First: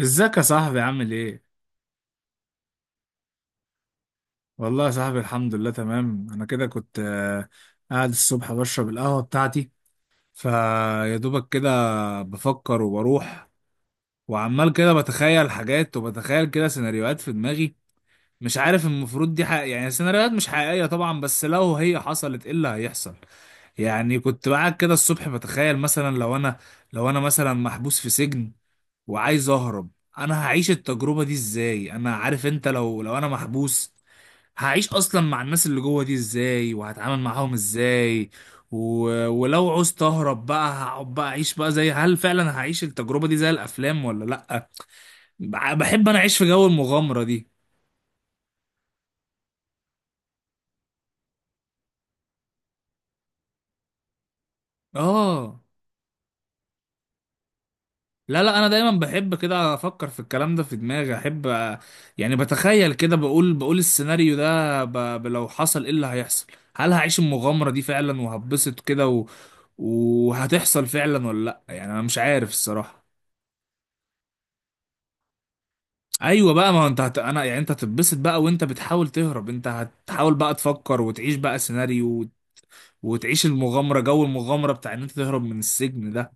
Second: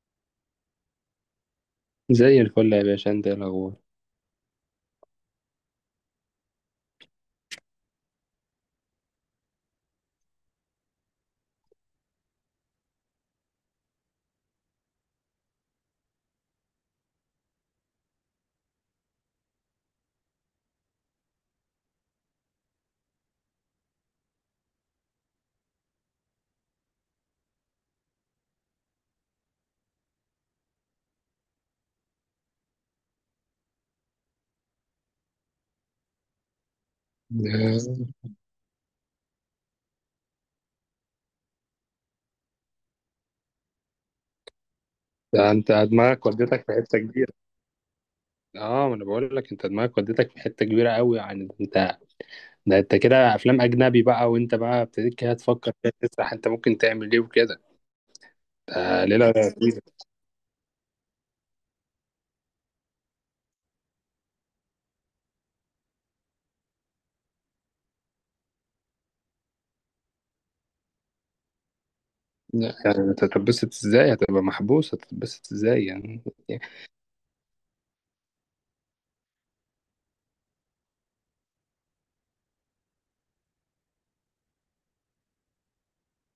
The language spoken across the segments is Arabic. ازيك يا صاحبي عامل ايه؟ زي الفل يا باشا، انت ايه الاخبار؟ والله يا صاحبي الحمد لله تمام. انا كده كنت قاعد الصبح بشرب القهوة بتاعتي، فيا دوبك كده بفكر وبروح، وعمال كده بتخيل حاجات وبتخيل كده سيناريوهات في دماغي. مش عارف المفروض دي يعني سيناريوهات مش حقيقية طبعا، بس لو هي حصلت ايه اللي هيحصل؟ يعني كنت قاعد كده الصبح بتخيل مثلا لو انا مثلا محبوس في سجن وعايز اهرب. انا هعيش التجربة دي ازاي؟ انا عارف انت، لو انا محبوس هعيش اصلا مع الناس اللي جوه دي ازاي وهتعامل معاهم ده ازاي. و... ولو عوزت اهرب بقى هقعد بقى اعيش بقى، زي هل فعلا هعيش التجربة دي زي الافلام ولا لا؟ ده انت بحب انا دماغك اعيش في ودتك جو في حته المغامرة كبيره. دي. اه، ما انا بقول لك انت دماغك ودتك في حته كبيره قوي، يعني ده انت كده افلام اجنبي بقى، وانت بقى ابتديت كده اه، تفكر، كده تسرح انت ممكن تعمل ايه وكده. لا لا، انا دايما ده ليله بحب كده لذيذه. افكر في الكلام ده في دماغي، احب. أ- يعني بتخيل كده، بقول السيناريو ده، لو حصل ايه اللي هيحصل؟ هل هعيش المغامرة دي فعلا وهتبسط كده وهتحصل فعلا ولا لا؟ يعني انا مش عارف يعني الصراحة. انت هتتبسط ازاي؟ هتبقى محبوس، هتتبسط ازاي يعني؟ ايوه بقى، ما هو انت انا يعني انت هتتبسط بقى وانت بتحاول تهرب، انت هتحاول بقى تفكر وتعيش بقى سيناريو وتعيش المغامره، جو المغامره بتاع ان انت تهرب من السجن ده.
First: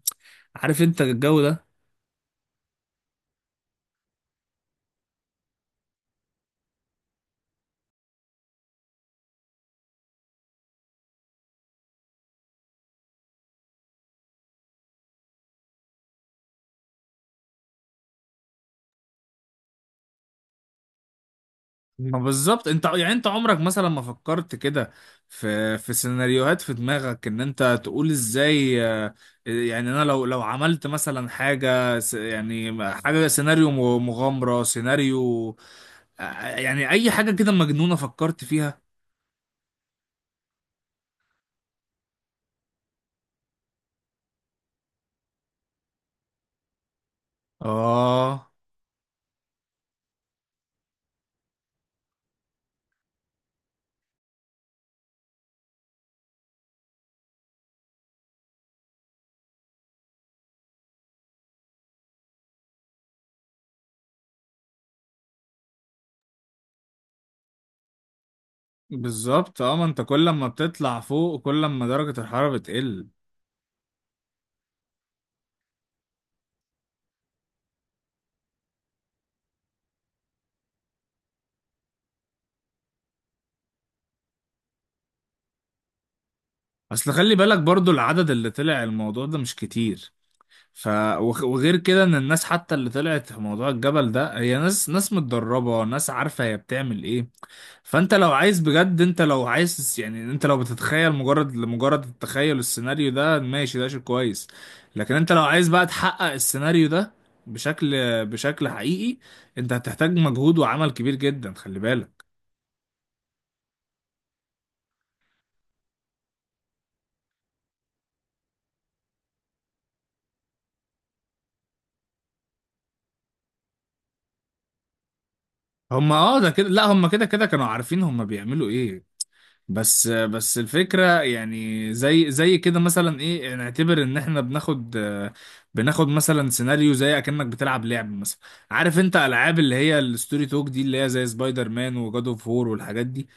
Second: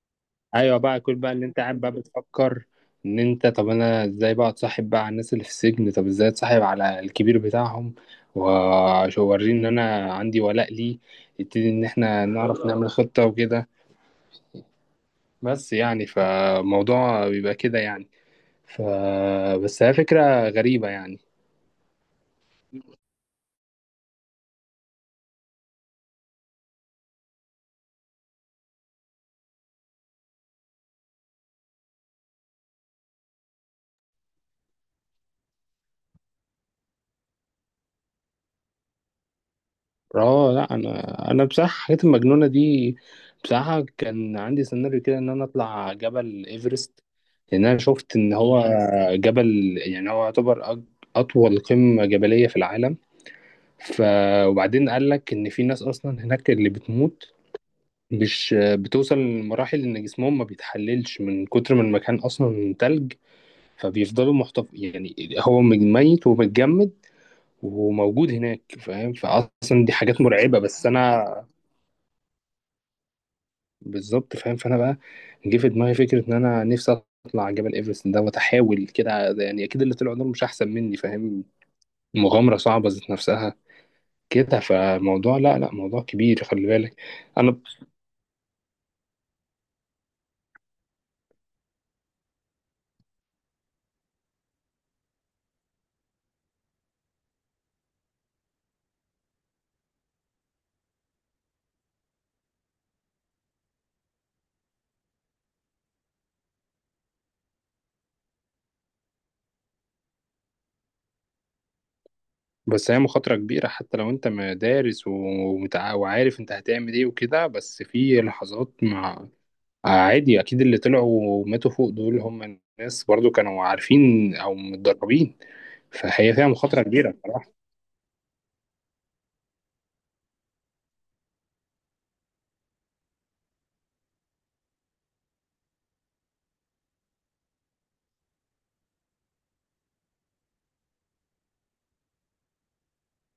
ايوه عارف بقى، انت كل بقى الجو اللي انت ده؟ قاعد بقى بتفكر ان انت طب انا ازاي بقى اتصاحب بقى على الناس اللي في السجن، طب ازاي اتصاحب على الكبير بتاعهم واوريه ان انا عندي ولاء ليه، يبتدي ان احنا نعرف نعمل خطة وكده، بس يعني فموضوع بيبقى كده يعني. ف بس هي فكرة غريبة يعني. ما بالظبط، انت يعني انت عمرك مثلا ما فكرت كده في سيناريوهات في دماغك ان انت تقول ازاي؟ يعني انا لو عملت مثلا يعني حاجه سيناريو، مغامره سيناريو، آه، يعني اي حاجه كده مجنونه فكرت فيها؟ اه، لا، انا بصراحه الحاجات المجنونه دي. بصراحه كان عندي سيناريو كده ان انا اطلع جبل ايفرست، لان انا شفت ان اه، هو جبل، يعني هو يعتبر اطول قمه جبليه في العالم. ف وبعدين قال لك ان في ناس اصلا هناك اللي بتموت، مش بتوصل لمراحل ان جسمهم ما بيتحللش من كتر ما المكان اصلا تلج، فبيفضلوا محتف، يعني هو ميت ومتجمد وموجود هناك، فاهم؟ بالظبط، اه ما فاصلا دي انت حاجات كل ما مرعبه، بس بتطلع انا. فوق كل ما درجة الحرارة بتقل. بالظبط فاهم، فانا بقى جه في دماغي فكره ان انا نفسي اطلع على جبل ايفرست ده واتحاول كده، يعني اكيد اللي طلعوا دول مش احسن مني، فاهم؟ مغامره صعبه ذات نفسها كده، فموضوع لا لا، موضوع كبير خلي بالك. اصل خلي انا بالك برضو العدد اللي طلع الموضوع ده مش كتير. ف وغير كده ان الناس حتى اللي طلعت في موضوع الجبل ده هي ناس متدربة، ناس عارفة هي بتعمل ايه. فانت لو عايز بجد، انت لو عايز، يعني انت لو بتتخيل مجرد لمجرد التخيل السيناريو ده ماشي، ده شيء كويس. لكن انت لو عايز بقى تحقق السيناريو ده بشكل بشكل حقيقي، انت هتحتاج مجهود وعمل كبير جدا، خلي بالك. بس هي مخاطره كبيره، حتى لو انت دارس وعارف انت هتعمل ايه وكده، بس في لحظات عادي، اكيد اللي طلعوا وماتوا فوق دول، هم الناس برضو كانوا عارفين او متدربين. هم، فهي اه، فيها ده كده، مخاطره لا هم كبيره كده كده بصراحه. كانوا عارفين هم بيعملوا ايه. بس الفكرة، يعني زي كده مثلا، ايه نعتبر ان احنا بناخد، بناخد مثلا سيناريو زي اكنك بتلعب لعب مثلا. عارف انت العاب اللي هي الستوري توك دي، اللي هي زي سبايدر مان وجاد اوف وور والحاجات دي.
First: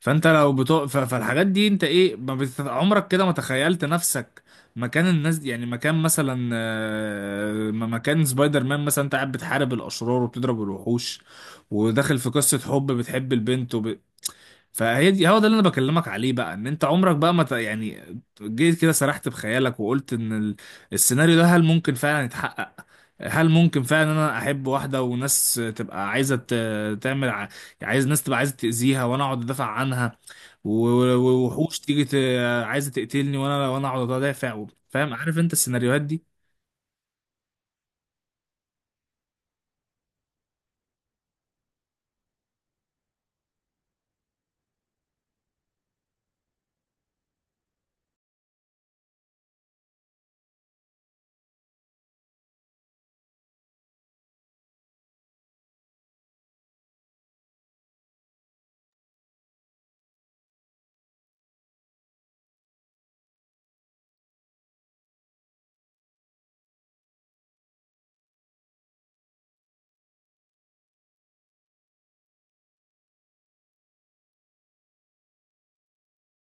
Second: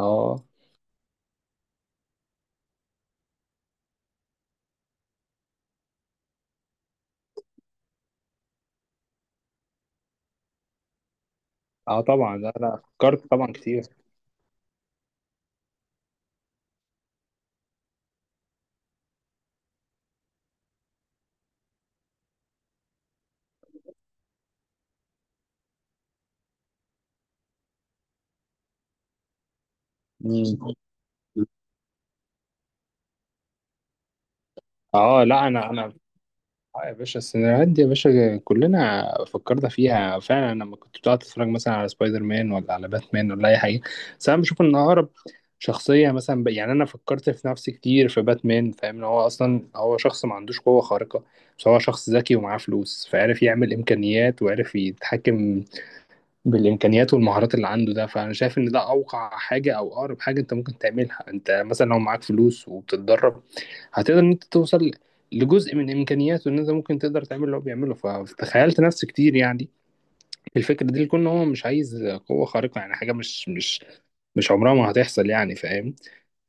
فانت لو بتو... ف- فالحاجات دي انت ايه ما بت... عمرك كده ما تخيلت نفسك مكان الناس دي؟ يعني مكان مثلا، مكان سبايدر مان مثلا، انت قاعد بتحارب الاشرار وبتضرب الوحوش، اه، وداخل في طبعا لا قصة لا، حب فكرت بتحب طبعا البنت كتير. وب... فهي دي هو ده اللي انا بكلمك عليه بقى، ان انت عمرك بقى ما ت... يعني جيت كده سرحت بخيالك وقلت ان السيناريو ده هل ممكن فعلا يتحقق؟ هل ممكن فعلا انا احب واحده وناس تبقى عايزه عايز، ناس تبقى عايزه تاذيها وانا اقعد ادافع عنها. مم. ووحوش تيجي عايزه تقتلني، وانا اقعد ادافع فاهم، اه، عارف لا، انت انا انا السيناريوهات دي؟ اه يا باشا السيناريوهات دي، يا باشا كلنا فكرنا فيها فعلا، لما كنت بتقعد تتفرج مثلا على سبايدر مان ولا على باتمان ولا اي حاجه. بس انا بشوف ان اقرب شخصيه مثلا، يعني انا فكرت في نفسي كتير في باتمان، فاهم؟ ان هو اصلا هو شخص ما عندوش قوه خارقه، بس هو شخص ذكي ومعاه فلوس، فعرف يعمل امكانيات وعرف يتحكم بالامكانيات والمهارات اللي عنده ده. فانا شايف ان ده اوقع حاجه او اقرب حاجه انت ممكن تعملها، انت مثلا لو معاك فلوس وبتتدرب هتقدر ان انت توصل لجزء من امكانياته، ان انت ممكن تقدر تعمل اللي هو بيعمله. فتخيلت نفس كتير يعني الفكره دي، لكون هو مش عايز قوه خارقه، يعني حاجه مش عمرها ما هتحصل يعني، فاهم؟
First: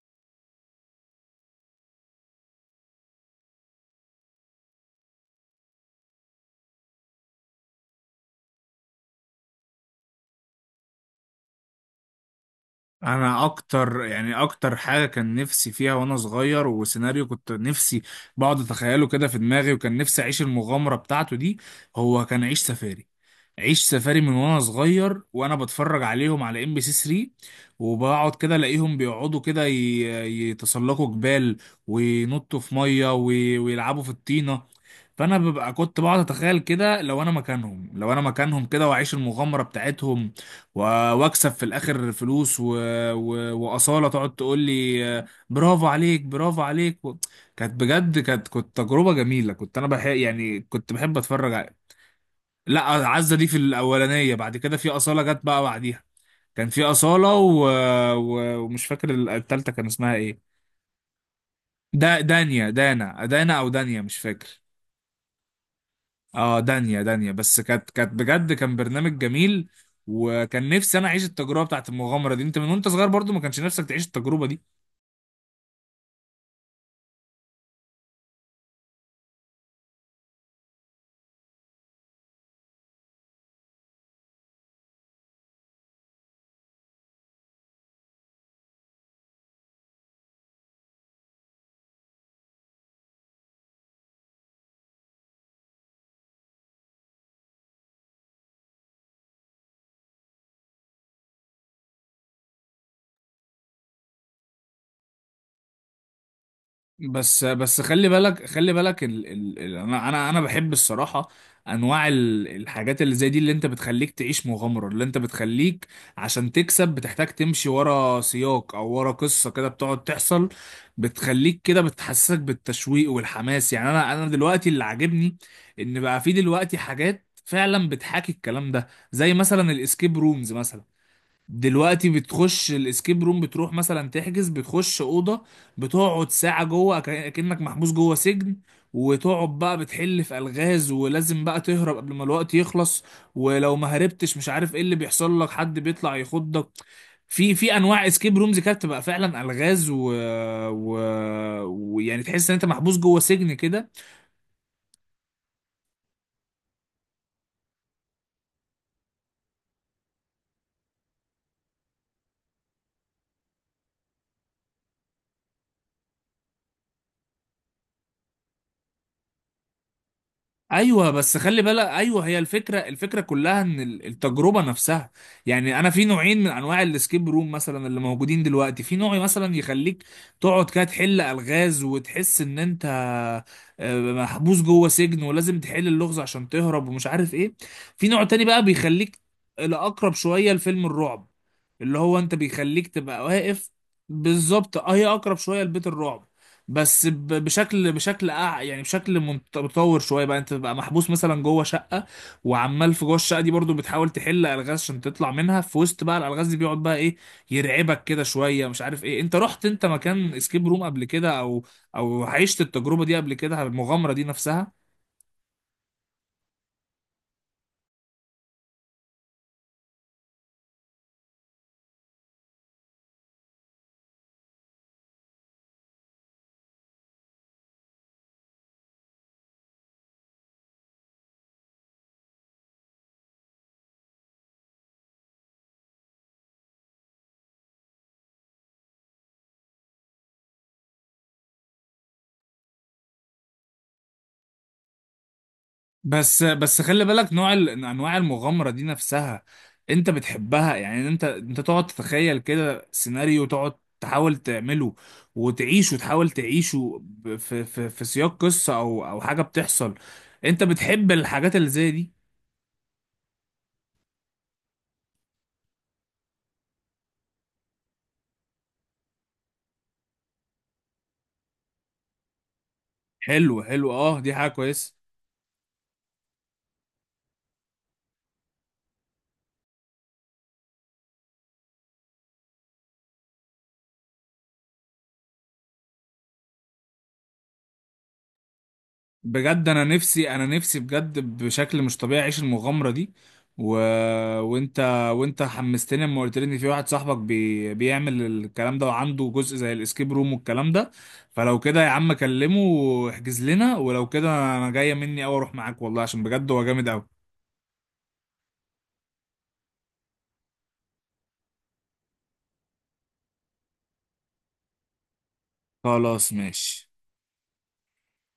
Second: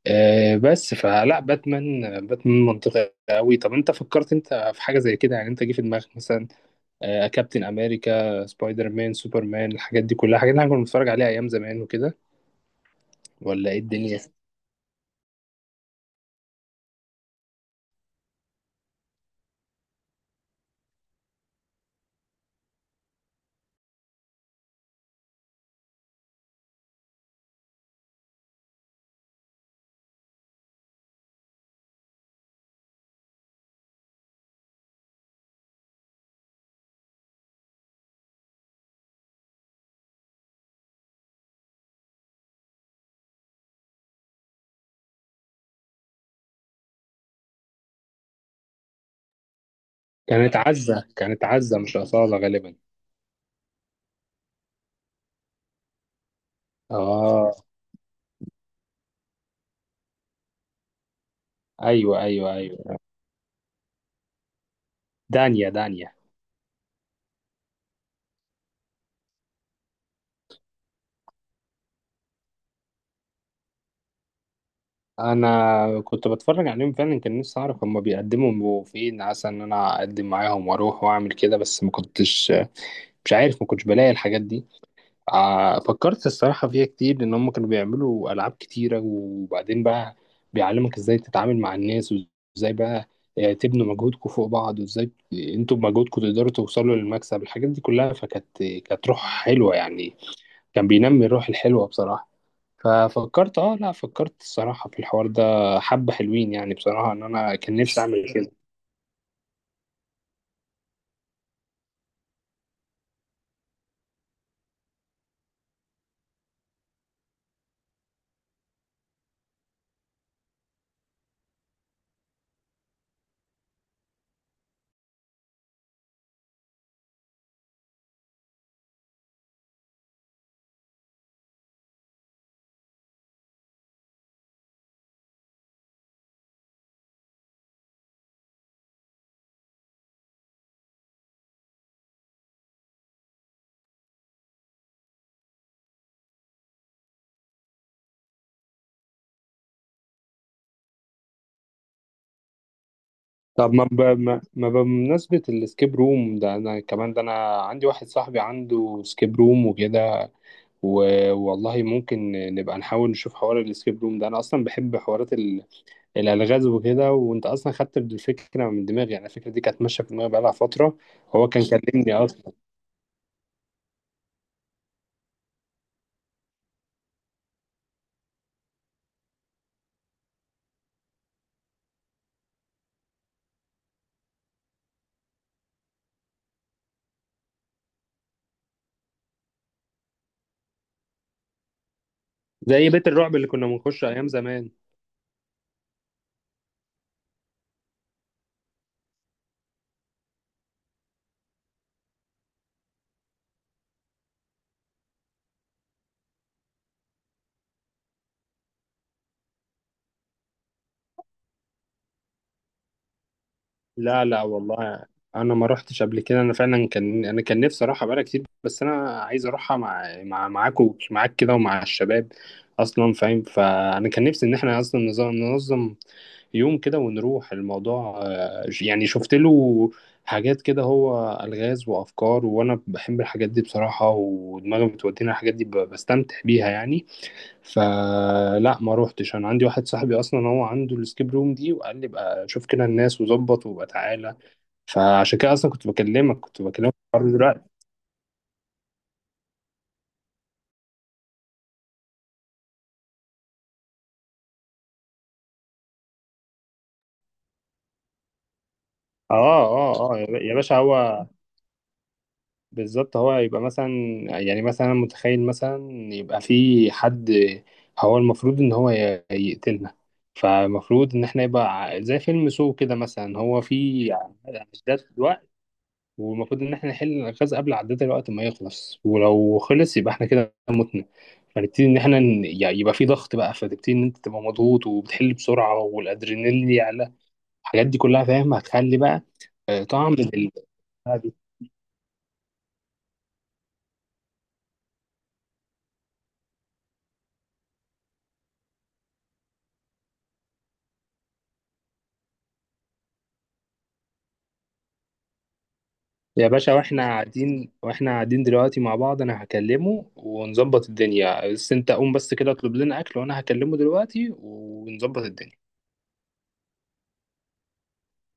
بس فلا باتمان، باتمان منطقي قوي. طب انت فكرت انت في حاجه زي كده؟ يعني انت جه في دماغك مثلا كابتن امريكا، سبايدر مان، سوبرمان، الحاجات دي كلها، حاجات اللي احنا كنا بنتفرج عليها ايام زمان وكده، انا ولا ايه اكتر، الدنيا؟ يعني اكتر حاجه كان نفسي فيها وانا صغير وسيناريو كنت نفسي بقعد اتخيله كده في دماغي وكان نفسي اعيش المغامره بتاعته دي، هو كان عيش سفاري. عيش سفاري من وانا صغير وانا بتفرج عليهم على MBC 3، وبقعد كده الاقيهم بيقعدوا كده يتسلقوا جبال، وينطوا في ميه، ويلعبوا في الطينه. فانا ببقى كنت بقعد اتخيل كده لو انا مكانهم كده، واعيش المغامره بتاعتهم، و- واكسب في الاخر فلوس واصاله تقعد تقول لي، برافو عليك، برافو عليك، كانت بجد، كانت تجربه جميله، كنت انا بحب، يعني كنت بحب كانت اتفرج. عزة، مش أصالة غالبا. لا، عزة دي في الأولانية، بعد كده في أصالة جت بقى بعديها. كان في أصالة اه، ومش فاكر التالتة كان اسمها إيه. ايوه ايوه دانيا، ايوه. دانا أو دانيا مش فاكر. دانيا دانيا. اه، دانيا دانيا، بس كانت بجد كان برنامج جميل. وكان نفسي أنا أعيش التجربة بتاعت المغامرة دي. أنت من وأنت صغير برضو ما كانش نفسك تعيش التجربة دي؟ انا كنت بتفرج عليهم فعلا، كان نفسي اعرف هما بيقدموا فين عسى ان انا اقدم معاهم واروح واعمل كده، بس ما كنتش، مش عارف، ما كنتش بلاقي الحاجات دي. فكرت الصراحة فيها كتير، لأن هم كانوا بيعملوا ألعاب كتيرة، وبعدين بقى بيعلمك إزاي تتعامل مع الناس، وإزاي بقى تبنوا مجهودكم فوق بعض، وإزاي أنتوا بمجهودكم تقدروا توصلوا للمكسب، الحاجات دي كلها. فكانت روح حلوة يعني، كان بينمي الروح الحلوة بصراحة. ففكرت، لا، فكرت الصراحة في الحوار ده، حبة حلوين يعني بصراحة، إن بس أنا كان بس نفسي خلي أعمل بالك كده. خلي بالك ال ال ال انا بحب الصراحه، انواع الحاجات اللي زي دي، اللي انت بتخليك تعيش مغامره، اللي انت بتخليك عشان تكسب بتحتاج تمشي ورا سياق او ورا قصه كده بتقعد تحصل، بتخليك كده بتحسسك بالتشويق والحماس. يعني انا دلوقتي اللي عاجبني ان بقى في دلوقتي حاجات فعلا بتحاكي الكلام ده، زي مثلا الاسكيب رومز مثلا. دلوقتي بتخش الاسكيب روم، بتروح مثلا تحجز، بتخش اوضه بتقعد ساعه جوه كأنك محبوس جوه سجن، وتقعد بقى بتحل في الغاز ولازم بقى تهرب قبل ما الوقت يخلص. ولو ما هربتش مش عارف ايه اللي بيحصل لك، حد بيطلع يخضك. في انواع اسكيب رومز كده بتبقى فعلا الغاز و... ويعني تحس ان انت محبوس جوه سجن طب ما كده. ب... ما ما بمناسبة السكيب روم ده، أنا كمان، ده أنا عندي واحد صاحبي عنده سكيب روم وكده، والله ممكن نبقى نحاول نشوف حوار الاسكيب روم ده. انا اصلا بحب حوارات الالغاز وكده، وانت اصلا خدت الفكره من دماغي، يعني الفكره دي كانت ماشيه في دماغي بقالها فتره. ايوه، بس هو خلي كان بالك، كلمني ايوه هي اصلا. الفكره كلها ان التجربه نفسها. يعني انا في نوعين من انواع الاسكيب روم مثلا اللي موجودين دلوقتي. في نوع مثلا يخليك تقعد كده تحل الغاز وتحس ان انت محبوس جوه سجن ولازم تحل اللغز عشان تهرب ومش عارف ايه. في نوع تاني بقى بيخليك الاقرب شويه لفيلم الرعب، اللي هو انت بيخليك زي بيت تبقى الرعب اللي كنا واقف. بنخش ايام زمان. بالظبط، اه، هي اقرب شويه لبيت الرعب. بس بشكل يعني بشكل متطور شويه بقى، انت بقى محبوس مثلا جوه شقه، وعمال في جوه الشقه دي برضو بتحاول تحل الغاز عشان تطلع منها. في وسط بقى الالغاز دي بيقعد بقى ايه يرعبك كده شويه مش عارف ايه. انت رحت انت مكان اسكيب روم قبل كده، او عشت التجربه دي قبل كده، المغامره دي لا لا نفسها؟ والله، انا ما روحتش قبل كده، انا فعلا كان نفسي اروحها بقالي كتير، بس انا عايز اروحها مع مع معاكم معاك كده ومع الشباب اصلا، فاهم؟ فانا كان نفسي ان احنا اصلا ننظم يوم كده ونروح الموضوع، يعني شفت له حاجات كده، هو الغاز وافكار، وانا بحب الحاجات دي بصراحة، ودماغي بتودينا الحاجات دي، بستمتع بيها يعني. فلا ما روحتش. انا عندي واحد صاحبي اصلا هو عنده السكيب روم دي، وقال لي بقى شوف كده الناس وظبط وبقى تعالى، فعشان كده اصلا كنت بكلمك، بس كنت بس بكلمك في خلي بالك، الحوار نوع دلوقتي. انواع المغامره دي نفسها، انت بتحبها؟ يعني انت تقعد تتخيل كده سيناريو، تقعد تحاول تعمله وتعيشه، تحاول تعيشه، في في سياق قصه، او اه حاجه بتحصل، اه اه، يا يا انت باشا، بتحب هو الحاجات اللي زي دي؟ بالظبط. هو يبقى مثلا، يعني مثلا أنا متخيل مثلا يبقى في حد هو المفروض ان هو يقتلنا، فالمفروض ان احنا يبقى زي فيلم سو كده مثلا، حلو، هو حلو، في اه دي حاجه كويسه. اعداد، والمفروض ان احنا نحل الغاز قبل عداد الوقت ما يخلص، ولو خلص يبقى احنا كده متنا، فنبتدي ان احنا يعني يبقى في ضغط بقى، فتبتدي ان انت تبقى مضغوط وبتحل بسرعه والادرينالين يعلى، الحاجات دي كلها فاهم، هتخلي بقى بجد انا طعم نفسي، انا نفسي بجد بشكل مش طبيعي اعيش المغامره دي. و... وانت وانت حمستني لما قلت لي ان في واحد صاحبك بيعمل الكلام ده وعنده جزء زي الاسكيب روم والكلام ده. فلو كده يا عم كلمه واحجز لنا، ولو كده انا جايه مني اوي اروح معاك والله، عشان يا بجد هو باشا، جامد اوي. واحنا قاعدين دلوقتي مع بعض، انا هكلمه ونظبط الدنيا، بس انت قوم بس كده اطلب لنا اكل، وانا هكلمه دلوقتي ونظبط الدنيا. خلاص، ماشي.